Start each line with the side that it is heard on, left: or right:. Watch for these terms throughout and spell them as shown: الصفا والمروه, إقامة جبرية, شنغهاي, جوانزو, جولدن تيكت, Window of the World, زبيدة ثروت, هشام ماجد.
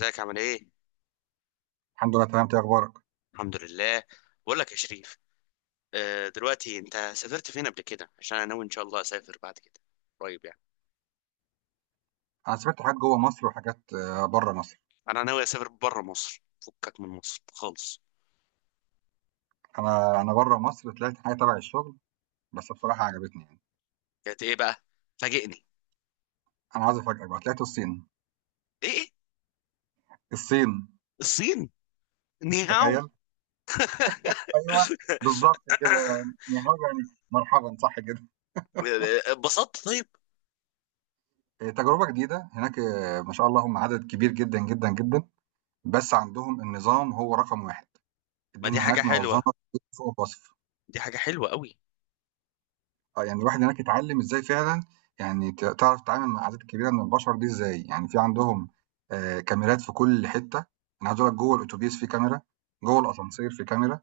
left: ازيك؟ عامل ايه؟
right: الحمد لله تمام. إنت إيه اخبارك؟
left: الحمد لله. بقول لك يا شريف، آه، دلوقتي انت سافرت فين قبل كده؟ عشان انا ناوي ان شاء الله اسافر بعد كده قريب يعني.
right: انا سافرت حاجات جوه مصر وحاجات بره مصر.
left: انا ناوي اسافر بره مصر، فكك من مصر خالص.
right: انا بره مصر طلعت حاجه تبع الشغل، بس بصراحه عجبتني يعني.
left: كانت ايه بقى؟ فاجئني.
right: انا عايز افاجئك، بقى طلعت الصين.
left: ايه؟
right: الصين،
left: الصين؟ نيهاو.
right: تخيل. ايوه، بالظبط كده. يعني هو يعني مرحبا صح كده.
left: اتبسطت طيب؟
right: إيه، تجربه جديده هناك. إيه، ما شاء الله، هم عدد كبير جدا جدا جدا، بس عندهم النظام هو رقم واحد.
left: ما دي
right: الدنيا
left: حاجة
right: هناك منظمه
left: حلوة.
right: فوق الوصف.
left: دي حاجة حلوة قوي.
right: يعني الواحد هناك اتعلّم إزاي فعلًا. يعني تعرف تتعامل مع الأعداد الكبيرة من البشر دي إزاي. يعني في عندهم كاميرات في كل حتّة. أنا عايز أقول لك، جوّه الأوتوبيس في كاميرا، جوّه الأسانسير في كاميرا.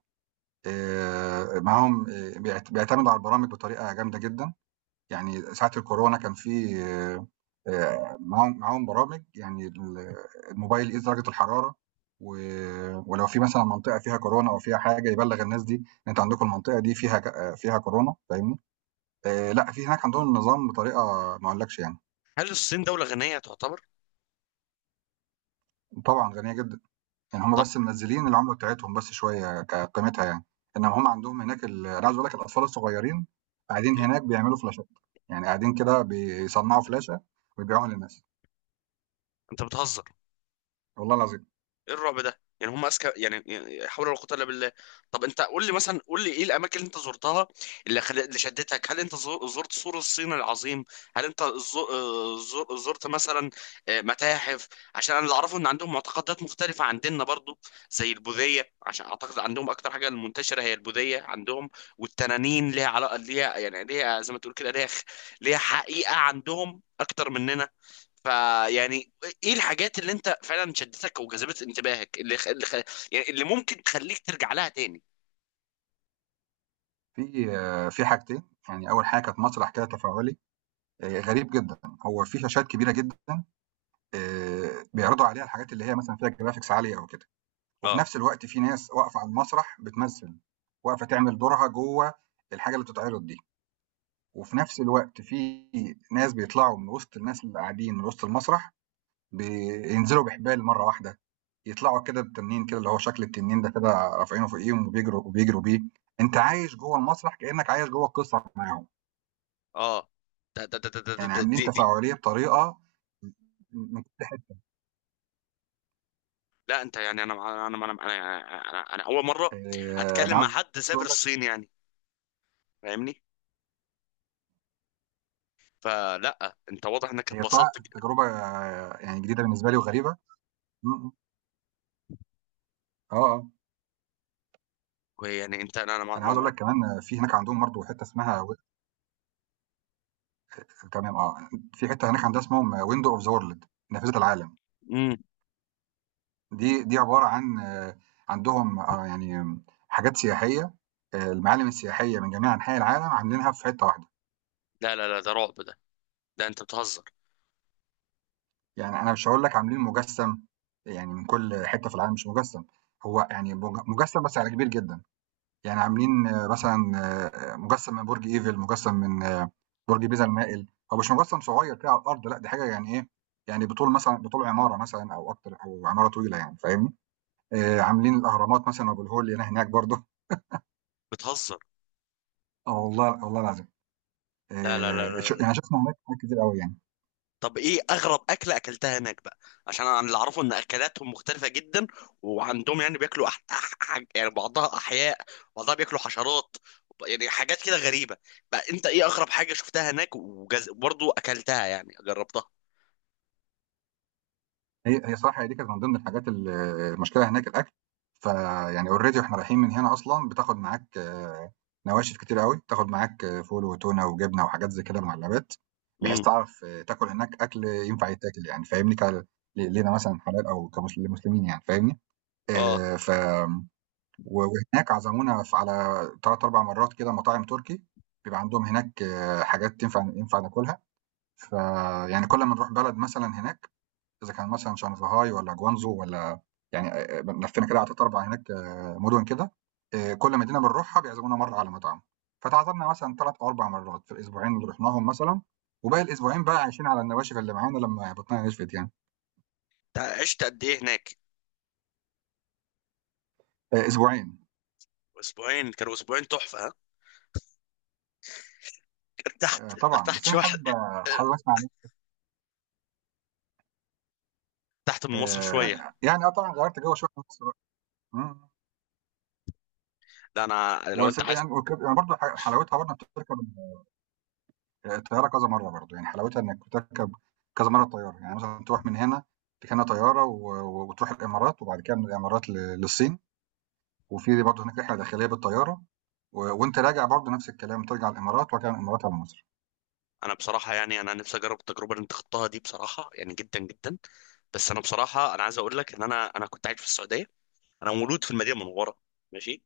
right: معاهم، بيعتمدوا على البرامج بطريقة جامدة جدًا. يعني ساعة الكورونا كان في معاهم برامج، يعني الموبايل يقيس درجة الحرارة، و ولو في مثلًا منطقة فيها كورونا أو فيها حاجة يبلّغ الناس دي إن أنتم عندكم المنطقة دي فيها ك آه، فيها كورونا، فاهمني؟ لأ، في هناك عندهم النظام بطريقة ما أقولكش يعني.
left: هل الصين دولة غنية تعتبر؟
right: وطبعًا غنية جدًا. يعني هُم
left: طب،
right: بس منزّلين العملة بتاعتهم بس شوية كقيمتها يعني. إنّما هُم عندهم هناك أنا عايز أقول لك الأطفال الصغيّرين قاعدين هناك بيعملوا فلاشات. يعني قاعدين كده بيصنّعوا فلاشة ويبيعوها للناس،
left: انت بتهزر.
right: والله العظيم.
left: ايه الرعب ده؟ يعني هم اذكى يعني، يعني حول ولا قوه الا بالله. طب انت قول لي مثلا، قول لي ايه الاماكن اللي انت زرتها، اللي شدتك. هل انت زرت سور الصين العظيم؟ هل انت زرت مثلا آه، متاحف؟ عشان انا اللي اعرفه ان عندهم معتقدات مختلفه عن ديننا برضو، زي البوذيه، عشان اعتقد عندهم اكتر حاجه المنتشره هي البوذيه عندهم. والتنانين ليها علاقه، ليها يعني، ليها زي ما تقول كده، ليها حقيقه عندهم اكتر مننا. فيعني ايه الحاجات اللي انت فعلا شدتك وجذبت انتباهك، يعني اللي ممكن تخليك ترجع لها تاني؟
right: في في حاجتين. يعني أول حاجة كانت مسرح كده تفاعلي، غريب جدًا. هو في شاشات كبيرة جدًا بيعرضوا عليها الحاجات اللي هي مثلًا فيها graphics عالية أو كده، وفي
left: اه،
right: نفس الوقت في ناس واقفة على المسرح بتمثل، واقفة تعمل دورها جوه الحاجة اللي بتتعرض دي. وفي نفس الوقت في ناس بيطلعوا من وسط الناس اللي قاعدين، من وسط المسرح بينزلوا بحبال مرة واحدة، يطلعوا كده بتنين كده اللي هو شكل التنين ده، كده رافعينه فوقيهم وبيجروا وبيجروا بيه. أنت عايش جوه المسرح كأنك عايش جوه القصة معاهم.
left: اه. ده ده ده ده ده ده
right: يعني
left: ده-
right: عاملين
left: دي دي
right: تفاعلية بطريقة
left: لا، انت يعني، أنا اول مره
right: أنا
left: اتكلم مع
right: عاوز
left: حد سافر
right: أقول لك،
left: الصين يعني، فاهمني؟ فلا، انت واضح انك
right: هي صراحة
left: اتبسطت.
right: تجربة يعني جديدة بالنسبة لي وغريبة. امم، آه آه.
left: يعني انت، انا انا ما
right: أنا
left: ما
right: عاوز أقول
left: ما-
right: لك كمان في هناك عندهم برضه حتة اسمها تمام. في حتة هناك عندها اسمهم ويندو أوف ذا وورلد، نافذة العالم.
left: مم.
right: دي عبارة عن عندهم، يعني حاجات سياحية. المعالم السياحية من جميع أنحاء العالم عاملينها في حتة واحدة.
left: لا لا لا، ده رعب ده. انت بتهزر
right: يعني أنا مش هقول لك عاملين مجسم يعني من كل حتة في العالم، مش مجسم هو، يعني مجسم بس على كبير جدا. يعني عاملين، مثلًا مجسّم من برج إيفل، مجسّم من برج بيزا المائل. هو مش مجسّم صغير كده على الأرض، لأ، دي حاجة يعني إيه، يعني بطول مثلًا بطول عمارة مثلًا أو أكتر، أو عمارة طويلة يعني، فاهمني؟ عاملين الأهرامات مثلًا وأبو الهول اللي هنا هناك برضه.
left: بتهزر
right: والله والله العظيم.
left: لا لا لا
right: ش
left: لا.
right: يعني شُفنا هناك حاجات كتير أوي يعني.
left: طب ايه اغرب اكله اكلتها هناك بقى؟ عشان انا اللي اعرفه ان اكلاتهم مختلفه جدا، وعندهم يعني بياكلوا يعني بعضها احياء، بعضها بياكلوا حشرات، يعني حاجات كده غريبه. بقى انت ايه اغرب حاجه شفتها هناك برضو اكلتها يعني جربتها؟
right: هي صح، هي دي كانت من ضمن الحاجات، المشكلة هناك الأكل. فيعني already وإحنا رايحين من هنا أصلًا بتاخد معاك نواشف كتير أوي، بتاخد معاك فول وتونة وجبنة وحاجات زي كده معلبات، بحيث
left: امم،
right: تعرف تاكل هناك أكل ينفع يتاكل يعني، فاهمني؟ ك ل لينا مثلًا حلال، أو كمسل لمسلمين يعني، فاهمني؟
left: اه.
right: ف وهناك عزمونا على 3، 4 مرات كده مطاعم تركي. بيبقى عندهم هناك حاجات تنفع ينفع ناكلها. فيعني كل ما نروح بلد مثلًا هناك، إذا كان مثلًا شنغهاي والّا جوانزو والّا، يعني لفينا كده على 3، 4 هناك مدن كده. كل مدينة بنروحها بيعزمونا مرّة على مطعم، فتعادلنا مثلًا 3 أو 4 مرات في الأسبوعين اللي رُحناهم مثلًا. وباقي الأسبوعين بقى عايشين على النواشف اللي معانا لمّا بطننا نشفت يعني.
left: عشت قد ايه هناك؟
right: أسبوعين.
left: اسبوعين؟ كانوا اسبوعين تحفه ها؟ ارتحت
right: طبعًا،
left: ارتحت
right: بس أنا
left: شويه؟
right: حابب حابب أسمع منِّك.
left: ارتحت من مصر شويه؟
right: يعني طبعًا غيّرت جو شوية في نفس الوقت. إمم،
left: لا، انا لو انت.
right: يعني وكانت برضه حلاوتها برضه بتركب الطياره كذا مره برضه، يعني حلاوتها انك تركب كذا مره الطياره. يعني مثلا تروح من هنا تكنا طياره وتروح الامارات، وبعد كده من الامارات للصين. وفي برضه هناك رحله داخليه بالطياره. وانت راجع برضه نفس الكلام، ترجع الامارات وارجع من الامارات على مصر.
left: انا بصراحه يعني انا نفسي اجرب التجربه اللي انت خضتها دي بصراحه، يعني جدا جدا. بس انا بصراحه، انا عايز اقول لك ان انا كنت عايش في السعوديه. انا مولود في المدينه المنوره، ماشي.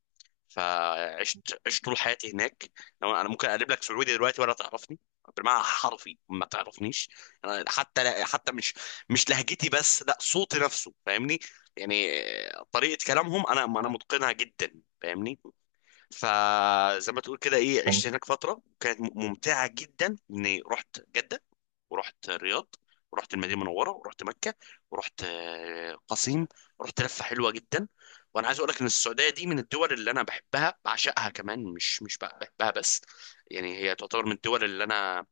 left: فعشت، عشت طول حياتي هناك. لو انا ممكن اقلب لك سعودي دلوقتي ولا تعرفني، بالمعنى حرفي ما تعرفنيش. أنا حتى، لا حتى مش، مش لهجتي بس لا، صوتي نفسه، فاهمني؟ يعني طريقه كلامهم انا
right: آه،
left: متقنها جدا، فاهمني. فزي ما تقول كده، ايه،
right: تمام.
left: عشت هناك فتره كانت ممتعه جدا. اني رحت جده، ورحت الرياض، ورحت المدينه المنوره، ورحت مكه، ورحت آه، قصيم. رحت لفه حلوه جدا. وانا عايز اقول لك ان السعوديه دي من الدول اللي انا بحبها، بعشقها كمان، مش مش بحبها بس. يعني هي تعتبر من الدول اللي انا،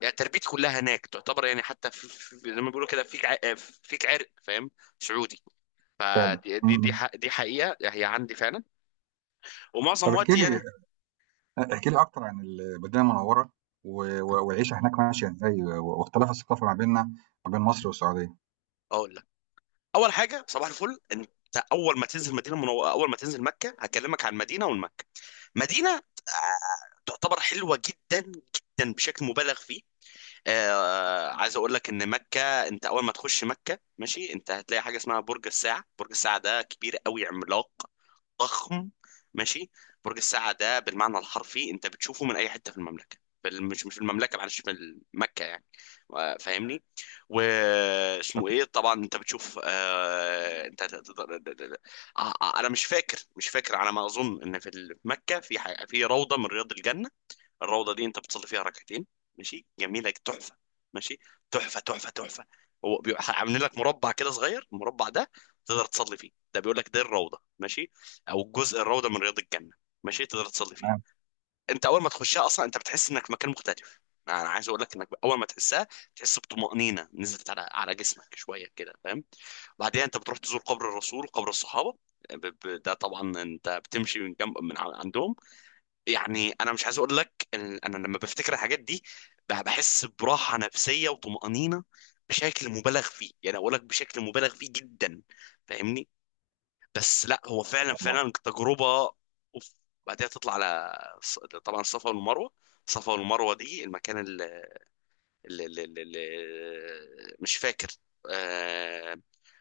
left: يعني تربيتي كلها هناك تعتبر يعني، حتى في زي ما بيقولوا كده فيك آه، فيك عرق، فاهم؟ سعودي.
right: فعلا.
left: فدي
right: م- م.
left: دي حقيقه هي عندي فعلا. ومعظم
right: طب احكي
left: وقتي
right: لي،
left: يعني.
right: احكي لي اكتر عن المدينه المنوره والعيشه هناك ماشيه ازاي، واختلاف الثقافه ما بيننا، ما بين مصر والسعوديه.
left: اقول لك، اول حاجه صباح الفل، انت اول ما تنزل اول ما تنزل مكه، هكلمك عن المدينه والمكه. مدينه آه، تعتبر حلوه جدا جدا بشكل مبالغ فيه. آه، عايز اقول لك ان مكه، انت اول ما تخش مكه، ماشي، انت هتلاقي حاجه اسمها برج الساعه. برج الساعه ده كبير قوي، عملاق، ضخم، ماشي. برج الساعة ده بالمعنى الحرفي انت بتشوفه من اي حتة في المملكة. بل مش مش في المملكة، معلش، في مكة يعني، آه، فاهمني؟
right: طب
left: واسمه ايه طبعا، انت بتشوف آه... آه، آه، انا مش فاكر، مش فاكر. على ما اظن ان في في مكة في في روضة من رياض الجنة. الروضه دي انت بتصلي فيها ركعتين، ماشي، جميله، تحفه، ماشي، تحفه تحفه تحفه. هو عاملين لك مربع كده صغير. المربع ده تقدر تصلي فيه، ده بيقول لك ده الروضه، ماشي، او جزء الروضه من رياض الجنه، ماشي، تقدر تصلي فيه.
right: تمام.
left: انت اول ما تخشها اصلا انت بتحس انك في مكان مختلف. انا عايز اقول لك انك اول ما تحسها، تحس بطمأنينه نزلت على، على جسمك شويه كده، فاهم؟ بعدها انت بتروح تزور قبر الرسول، قبر الصحابه. ده طبعا انت بتمشي من جنب، من عندهم. يعني انا مش عايز اقول لك ان انا لما بفتكر الحاجات دي، بحس براحه نفسيه وطمانينه بشكل مبالغ فيه. يعني اقول لك بشكل مبالغ فيه جدا، فاهمني؟ بس لا، هو
right: ما
left: فعلا
right: شاء الله.
left: فعلا تجربه. اوف. بعدها تطلع على طبعا الصفا والمروه. الصفا والمروه دي المكان اللي مش فاكر، آه،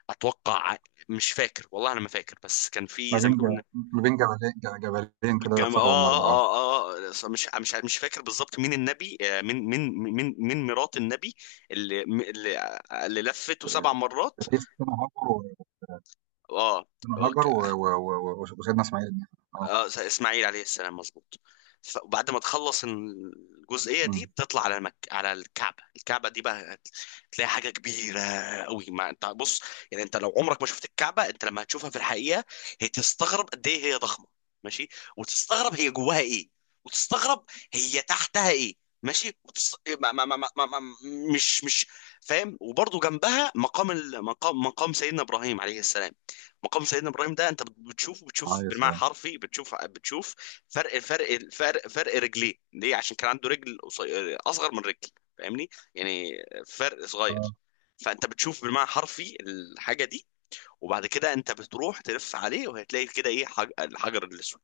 left: اتوقع، مش فاكر والله، انا ما فاكر، بس كان
right: ما
left: في زي
right: بين
left: ما تقول.
right: ج- ما بين جبلين، جبلين كده،
left: الجامعة
right: الصفا
left: آه
right: والمروه. اه،
left: آه آه، مش مش فاكر بالظبط مين النبي، آه، مين مرات النبي اللي اللي, اللي لفته 7 مرات.
right: لسه سنة هاجر،
left: آه.
right: سيدنا هاجر وسيدنا اسماعيل النبي. اه.
left: آه، اسماعيل عليه السلام، مظبوط. فبعد ما تخلص الجزئية دي
right: امم.
left: بتطلع على على الكعبة. الكعبة دي بقى تلاقي حاجة كبيرة قوي. ما انت بص، يعني انت لو عمرك ما شفت الكعبة، انت لما هتشوفها في الحقيقة هي، تستغرب قد ايه هي ضخمة، ماشي. وتستغرب هي جواها ايه، وتستغرب هي تحتها ايه، ماشي. وتست... ما ما ما ما ما ما مش مش فاهم؟ وبرضه جنبها مقام مقام سيدنا ابراهيم عليه السلام. مقام سيدنا ابراهيم ده انت بتشوفه، بتشوف
right: عليه
left: بالمعنى
right: السلام.
left: حرفي، بتشوف بتشوف فرق رجليه ليه. عشان كان عنده رجل اصغر من رجل، فاهمني؟ يعني فرق
right: اه.
left: صغير. فانت بتشوف بالمعنى حرفي الحاجه دي. وبعد كده انت بتروح تلف عليه، وهتلاقي كده ايه، الحجر الاسود.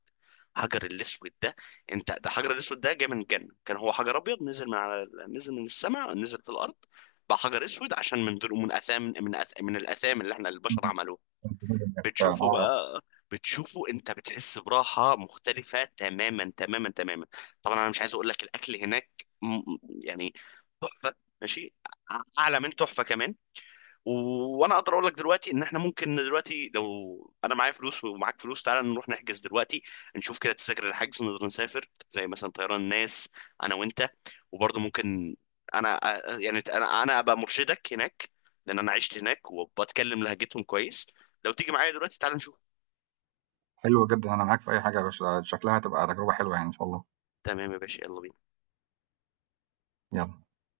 left: الحجر الاسود ده، انت ده الحجر الاسود ده جاي من الجنه، كان هو حجر ابيض نزل من على، نزل من السماء، نزل في الارض، بقى حجر اسود عشان من دول، من اثام، من الاثام اللي احنا البشر
right: أمم.
left: عملوها.
right: كان في جبل الناس فعلا،
left: بتشوفه
right: اه.
left: بقى، بتشوفه انت، بتحس براحة مختلفة تماما تماما تماما. طبعا انا مش عايز اقول لك، الاكل هناك، م- يعني تحفة، ماشي، اعلى من تحفة كمان. وانا اقدر اقول لك دلوقتي ان احنا ممكن دلوقتي، لو انا معايا فلوس ومعاك فلوس، تعالى نروح نحجز دلوقتي، نشوف كده تذاكر الحجز، نقدر نسافر زي مثلا طيران الناس، انا وانت. وبرضه ممكن انا يعني انا ابقى مرشدك هناك، لان انا عشت هناك وبتكلم لهجتهم كويس. لو تيجي معايا دلوقتي تعالى نشوف.
right: حلو جدا، انا معاك في اي حاجه يا باشا، شكلها هتبقى تجربه حلوه يعني ان شاء الله.
left: تمام يا باشا، يلا بينا.
right: يلا.